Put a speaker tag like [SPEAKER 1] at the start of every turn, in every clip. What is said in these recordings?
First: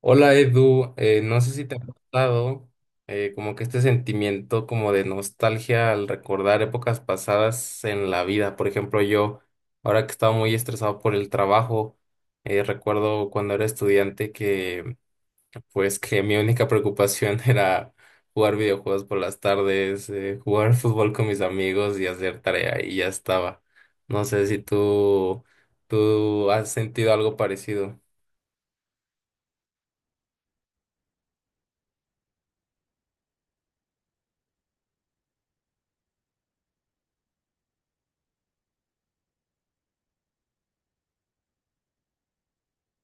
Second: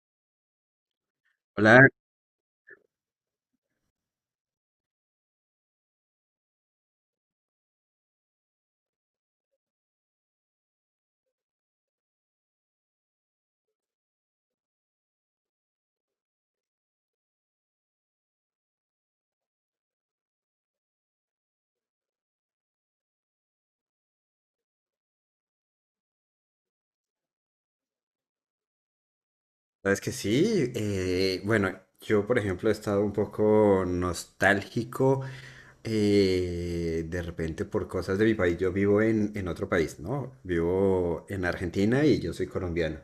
[SPEAKER 1] Hola, Edu. No sé si te ha
[SPEAKER 2] Hola,
[SPEAKER 1] pasado, como que este sentimiento como de nostalgia al recordar épocas pasadas en la vida. Por ejemplo, yo, ahora que estaba muy estresado por el trabajo, recuerdo cuando era estudiante que pues que mi única preocupación era jugar videojuegos por las tardes, jugar fútbol con mis amigos y hacer tarea y ya estaba. No sé si tú has sentido algo parecido.
[SPEAKER 2] sabes que sí. Bueno, yo por ejemplo he estado un poco nostálgico de repente por cosas de mi país. Yo vivo en otro país, ¿no? Vivo en Argentina y yo soy colombiano.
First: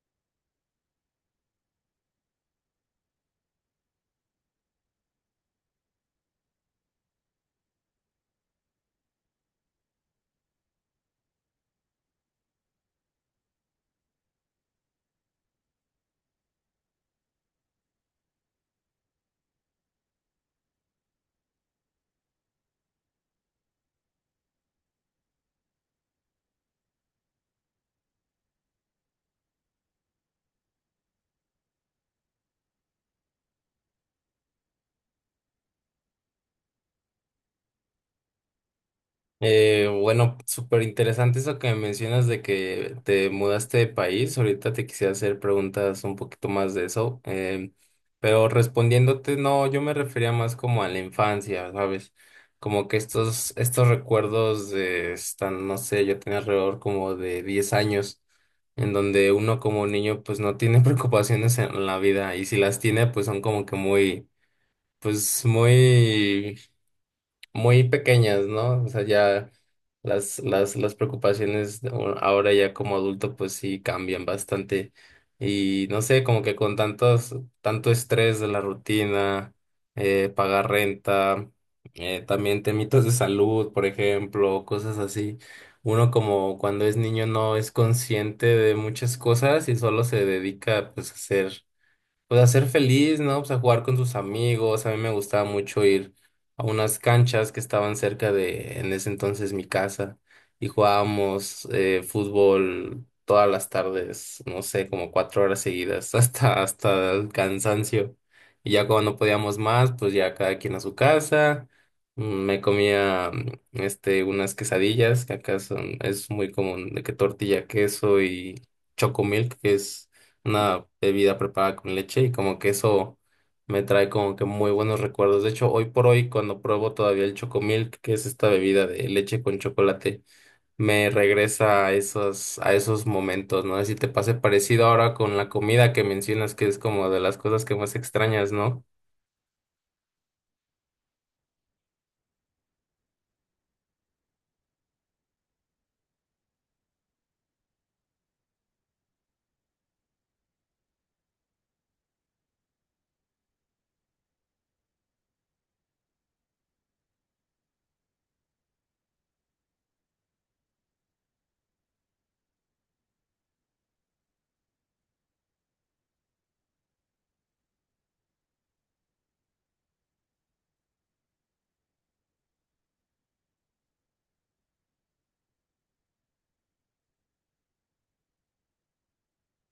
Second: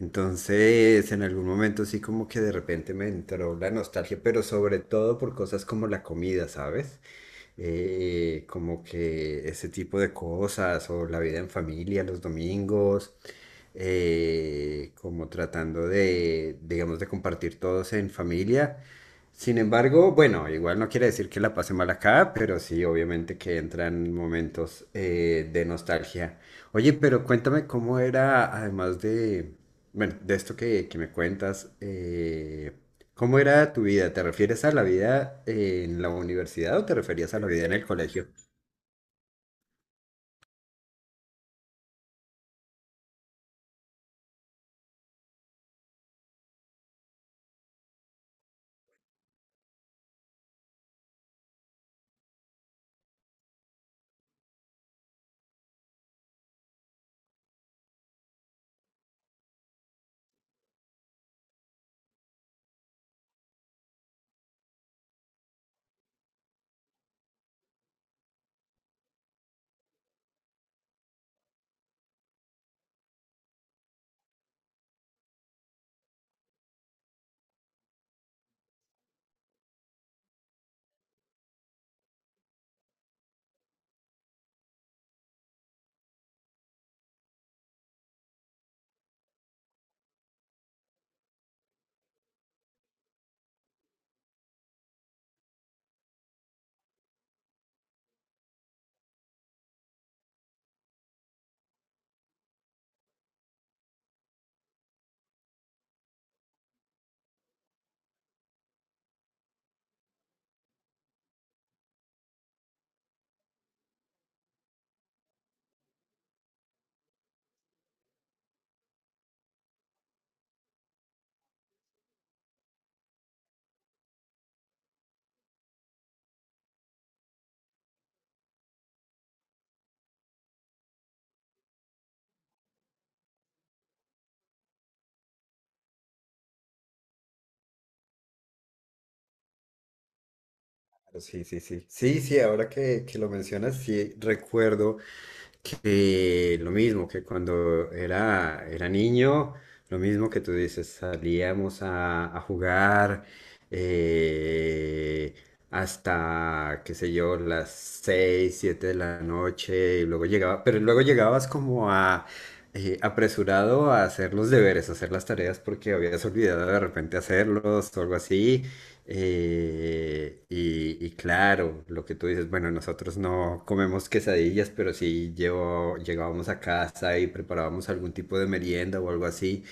[SPEAKER 2] Entonces, en algún momento sí como que de repente me entró la nostalgia, pero sobre todo por cosas como la comida, ¿sabes? Como que ese tipo de cosas, o la vida en familia los domingos, como tratando de, digamos, de compartir todos en familia. Sin embargo, bueno, igual no quiere decir que la pase mal acá, pero sí, obviamente que entran momentos de nostalgia. Oye, pero cuéntame cómo era, además de, bueno, de esto que me cuentas, ¿cómo era tu vida? ¿Te refieres a la vida en la universidad o te referías a la vida en el colegio?
[SPEAKER 1] Bueno, súper interesante eso que mencionas de que te mudaste de país. Ahorita te quisiera hacer preguntas un poquito más de eso. Pero respondiéndote, no, yo me refería más como a la infancia, ¿sabes? Como que estos recuerdos de, están, no sé, yo tenía alrededor como de 10 años, en donde uno como niño pues no tiene preocupaciones en la vida y si las tiene pues son como que muy, pues muy muy pequeñas, ¿no? O sea, ya las preocupaciones de ahora ya como adulto pues sí cambian bastante. Y no sé, como que con tanto estrés de la rutina, pagar renta, también temitos de salud, por ejemplo, cosas así. Uno como cuando es niño no es consciente de muchas cosas y solo se dedica pues a ser feliz, ¿no? Pues a jugar con sus amigos. A mí me gustaba mucho ir a unas canchas que estaban cerca de, en ese entonces, mi casa. Y jugábamos fútbol todas las tardes, no sé, como 4 horas seguidas, hasta el cansancio. Y ya cuando no podíamos más, pues ya cada quien a su casa. Me comía unas quesadillas, que acá son, es muy común, de que tortilla, queso y chocomilk, que es una bebida preparada con leche y como que eso me trae como que muy buenos recuerdos. De hecho, hoy por hoy, cuando pruebo todavía el Chocomilk, que es esta bebida de leche con chocolate, me regresa a esos momentos, ¿no? Si te pase parecido ahora con la comida que mencionas, que es como de las cosas que más extrañas, ¿no?
[SPEAKER 2] Claro. Sí, sí, sí. Sí, sí, ahora que lo mencionas, sí recuerdo que lo mismo que cuando era niño, lo mismo que tú dices, salíamos a jugar eh, hasta, qué sé yo, las 6, 7 de la noche, y luego llegaba, pero luego llegabas como a apresurado a hacer los deberes, a hacer las tareas porque habías olvidado de repente hacerlos o algo así, y claro, lo que tú dices, bueno, nosotros no comemos quesadillas, pero sí llevo, llegábamos a casa y preparábamos algún tipo de merienda o algo así.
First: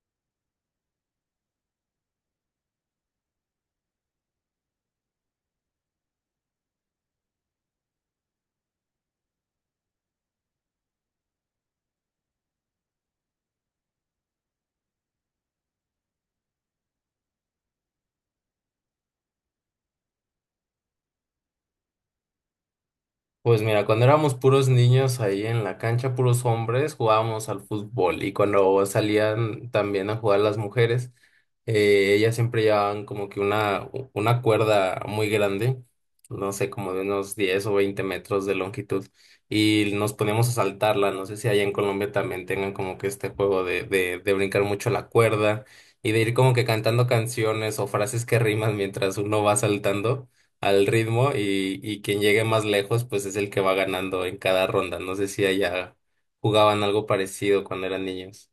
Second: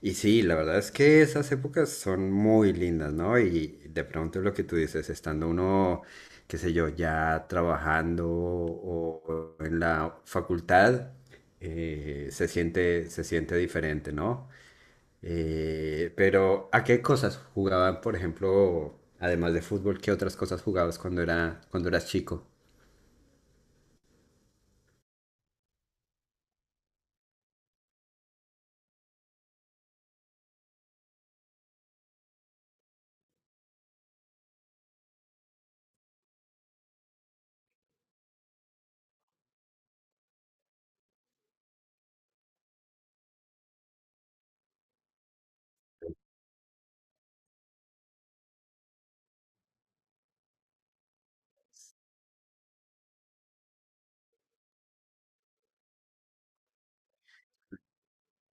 [SPEAKER 2] Y sí, la verdad es que esas épocas son muy lindas, ¿no? Y de pronto lo que tú dices, estando uno, qué sé yo, ya trabajando o en la facultad, se siente diferente, ¿no? Pero ¿a qué cosas jugaban, por ejemplo, además de fútbol, qué otras cosas jugabas cuando cuando eras chico?
[SPEAKER 1] Pues mira, cuando éramos puros niños ahí en la cancha, puros hombres, jugábamos al fútbol y cuando salían también a jugar las mujeres, ellas siempre llevaban como que una, una cuerda muy grande, no sé, como de unos 10 o 20 metros de longitud y nos poníamos a saltarla. No sé si allá en Colombia también tengan como que este juego de, de brincar mucho la cuerda y de ir como que cantando canciones o frases que riman mientras uno va saltando al ritmo y quien llegue más lejos pues es el que va ganando en cada ronda. No sé si allá jugaban algo parecido cuando eran niños.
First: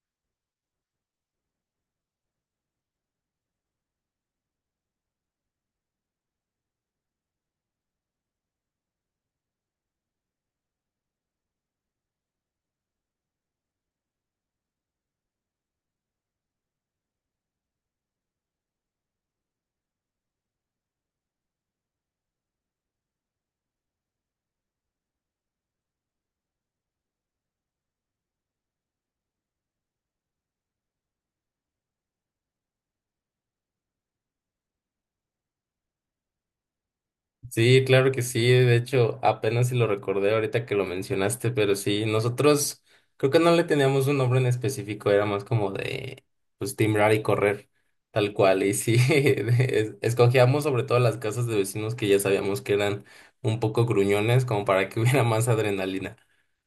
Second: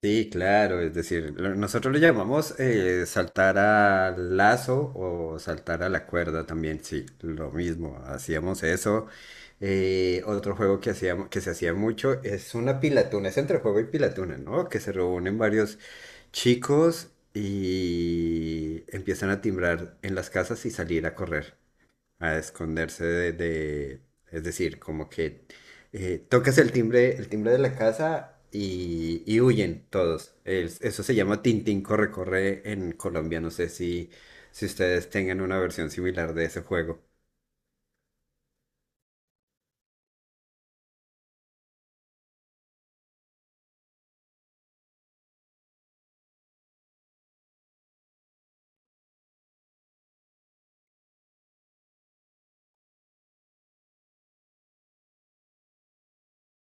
[SPEAKER 2] Sí, claro, es decir, nosotros lo llamamos saltar al lazo o saltar a la cuerda también, sí, lo mismo, hacíamos eso. Otro juego que hacíamos, que se hacía mucho es una pilatuna, es entre juego y pilatuna, ¿no? Que se reúnen varios chicos y empiezan a timbrar en las casas y salir a correr a esconderse es decir, como que tocas el timbre de la casa y huyen todos. Eso se llama Tintín corre corre en Colombia. No sé si ustedes tengan una versión similar de ese juego.
[SPEAKER 1] Sí, claro que sí. De hecho, apenas si lo recordé ahorita que lo mencionaste, pero sí, nosotros creo que no le teníamos un nombre en específico, era más como de pues timbrar y correr, tal cual. Y sí, escogíamos sobre todo las casas de vecinos que ya sabíamos que eran un poco gruñones, como para que hubiera más adrenalina.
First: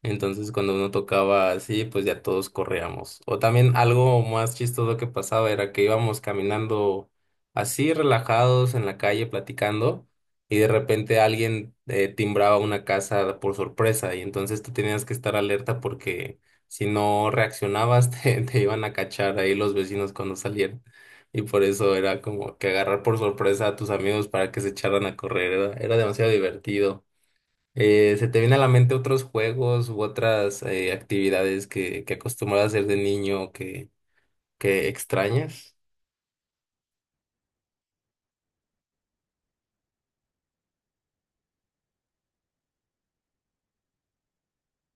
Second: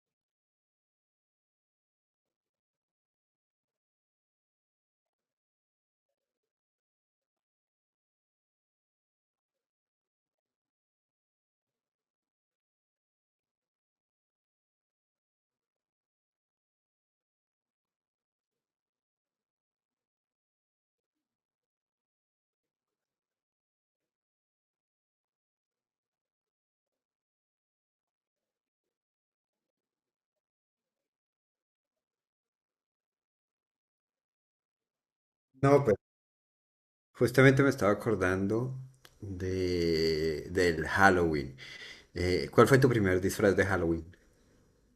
[SPEAKER 1] Entonces, cuando uno tocaba así, pues ya todos corríamos. O también algo más chistoso que pasaba era que íbamos caminando así relajados en la calle platicando y de repente alguien timbraba una casa por sorpresa y entonces tú tenías que estar alerta porque si no reaccionabas te iban a cachar ahí los vecinos cuando salieran. Y por eso era como que agarrar por sorpresa a tus amigos para que se echaran a correr, era demasiado divertido. ¿Se te viene a la mente otros juegos u otras actividades que acostumbras a hacer de niño que extrañas?
[SPEAKER 2] No, pues justamente me estaba acordando de del Halloween. ¿Cuál fue tu primer disfraz de Halloween?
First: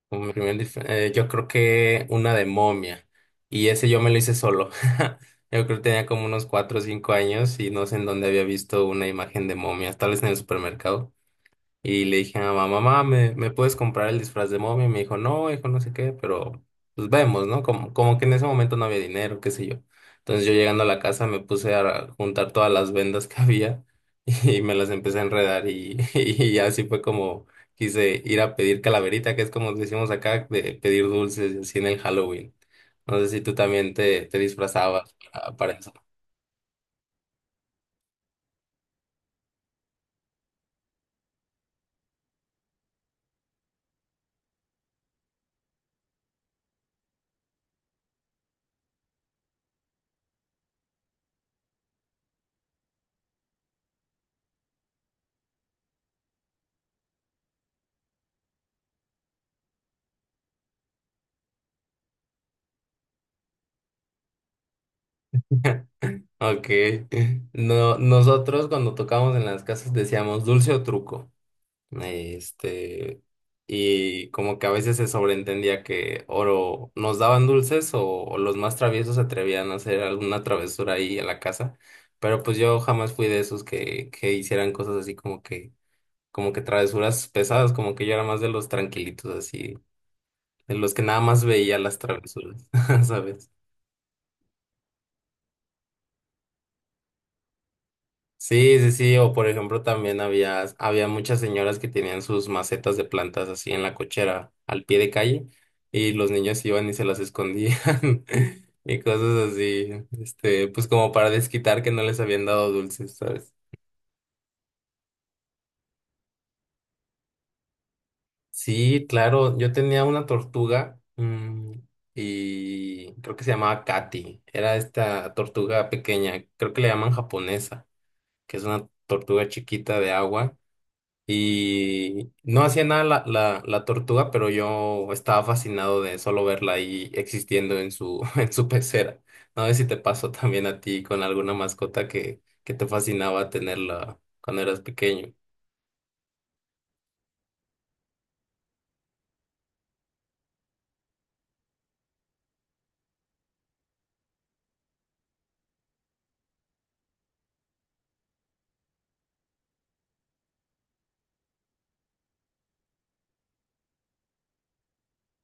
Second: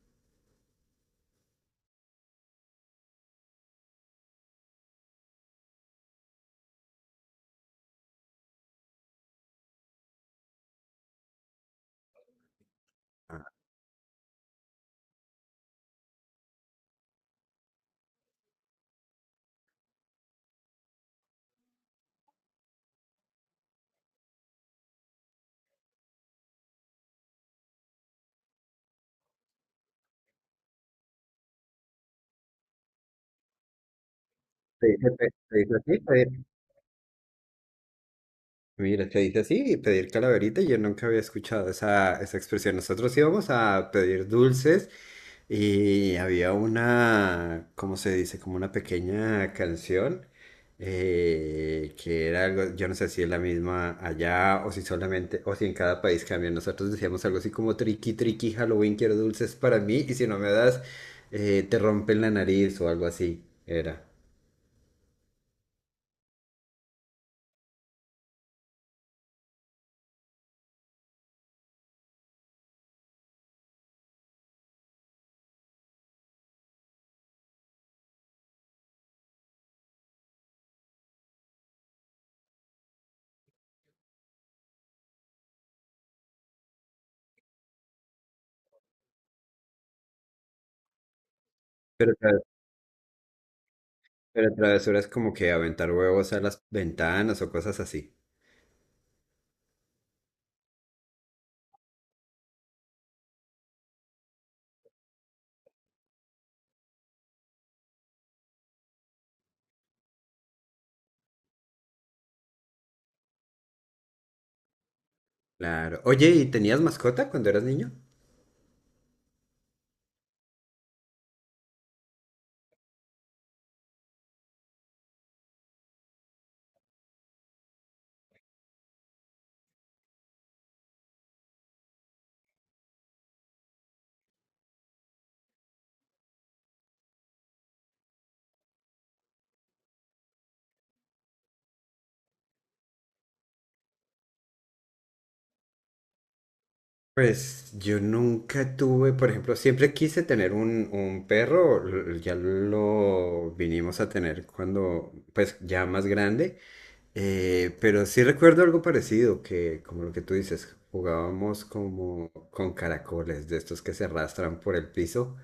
[SPEAKER 1] Como mi primer disfraz, yo creo que una de momia. Y ese yo me lo hice solo. Yo creo que tenía como unos 4 o 5 años y no sé en dónde había visto una imagen de momia, tal vez en el supermercado. Y le dije a mamá, mamá,
[SPEAKER 2] Ah,
[SPEAKER 1] me puedes comprar el disfraz de momia? Y me dijo, no, hijo, no sé qué, pero pues vemos, ¿no? Como que en ese momento no había dinero, qué sé yo. Entonces yo llegando a la casa me puse a juntar todas las vendas que había y me las empecé a enredar y, y así fue como quise ir a pedir calaverita, que es como decimos acá, de pedir dulces y así en el Halloween. No sé si tú también te
[SPEAKER 2] ¿te
[SPEAKER 1] disfrazabas
[SPEAKER 2] te
[SPEAKER 1] para
[SPEAKER 2] dice
[SPEAKER 1] eso.
[SPEAKER 2] así? Mira, te dice así, pedir calaverita, yo nunca había escuchado esa expresión. Nosotros íbamos a pedir dulces y había una, ¿cómo se dice? Como una pequeña canción que era algo, yo no sé si es la misma allá o si solamente, o si en cada país cambia. Nosotros decíamos algo así como triqui, triqui, Halloween, quiero dulces para mí y si no me das, te rompen la nariz o algo así, era.
[SPEAKER 1] Ok. No, nosotros cuando tocábamos en las casas decíamos dulce o truco. Este, y como que a veces se sobreentendía que oro nos daban dulces o los más traviesos se atrevían a hacer alguna travesura ahí en la casa, pero pues yo jamás fui de esos que hicieran cosas así como que travesuras pesadas, como que yo era más de los tranquilitos así, de los que nada más veía las
[SPEAKER 2] Pero
[SPEAKER 1] travesuras. ¿Sabes?
[SPEAKER 2] Pero travesuras como que aventar huevos a las ventanas o cosas así.
[SPEAKER 1] Sí, sí, sí, o por ejemplo también había muchas señoras que tenían sus macetas de plantas así en la cochera, al pie de calle, y los niños iban y se las escondían y cosas así, pues como para desquitar que no les habían dado dulces, ¿sabes?
[SPEAKER 2] Claro. Oye, ¿y tenías mascota cuando eras niño?
[SPEAKER 1] Sí, claro, yo tenía una tortuga, y creo que se llamaba Katy. Era esta tortuga pequeña, creo que le llaman japonesa, que es una tortuga chiquita de agua. Y no hacía nada la tortuga, pero yo estaba fascinado de solo verla ahí existiendo en su, en su pecera. No sé si te pasó también a ti con alguna mascota que te fascinaba tenerla cuando eras pequeño.
[SPEAKER 2] Pues yo nunca tuve, por ejemplo, siempre quise tener un perro, ya lo vinimos a tener cuando, pues ya más grande, pero sí recuerdo algo parecido, que como lo que tú dices, jugábamos como con caracoles, de estos que se arrastran por el piso.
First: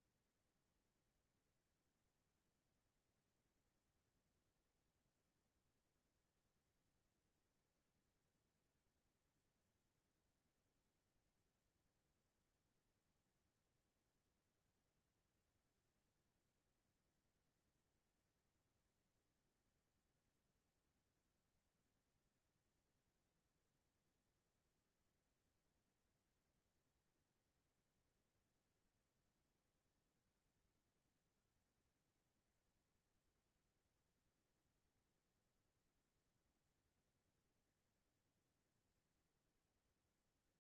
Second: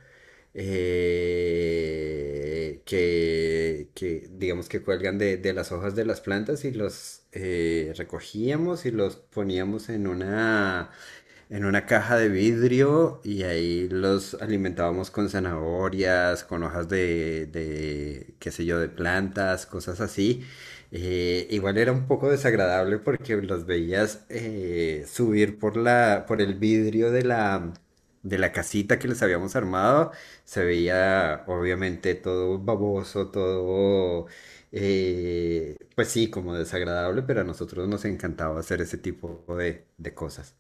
[SPEAKER 2] Que, digamos que cuelgan de las hojas de las plantas y los recogíamos y los poníamos en una caja de vidrio y ahí los alimentábamos con zanahorias, con hojas de qué sé yo, de plantas, cosas así. Igual era un poco desagradable porque los veías subir por por el vidrio de de la casita que les habíamos armado. Se veía obviamente todo baboso, todo, pues sí, como desagradable, pero a nosotros nos encantaba hacer ese tipo de cosas.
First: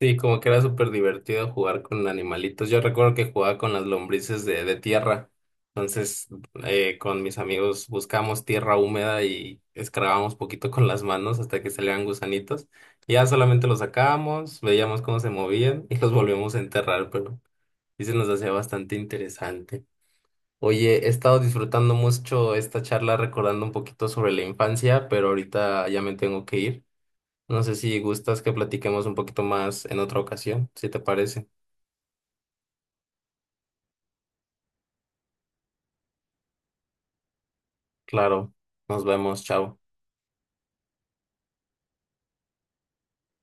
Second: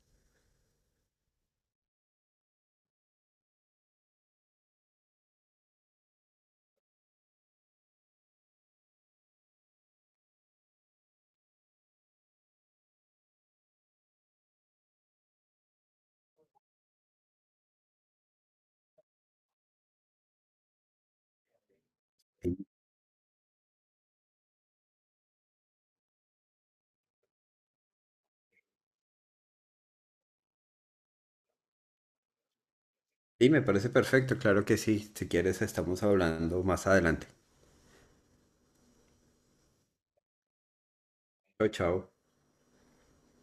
[SPEAKER 1] Sí, como que era súper divertido jugar con animalitos. Yo recuerdo que jugaba con las lombrices de tierra. Entonces, con mis amigos buscábamos tierra húmeda y escarbábamos poquito con las manos hasta que salían gusanitos. Y ya solamente los sacábamos, veíamos cómo se movían y los volvíamos a enterrar, y se nos hacía bastante interesante. Oye, he estado disfrutando mucho esta charla recordando un poquito sobre la infancia, pero ahorita ya me tengo que ir. No sé si gustas que platiquemos un poquito más en otra ocasión, si te parece.
[SPEAKER 2] Sí, me parece perfecto, claro que sí. Si quieres, estamos hablando más adelante.
[SPEAKER 1] Claro, nos vemos, chao.
[SPEAKER 2] Chao, chao.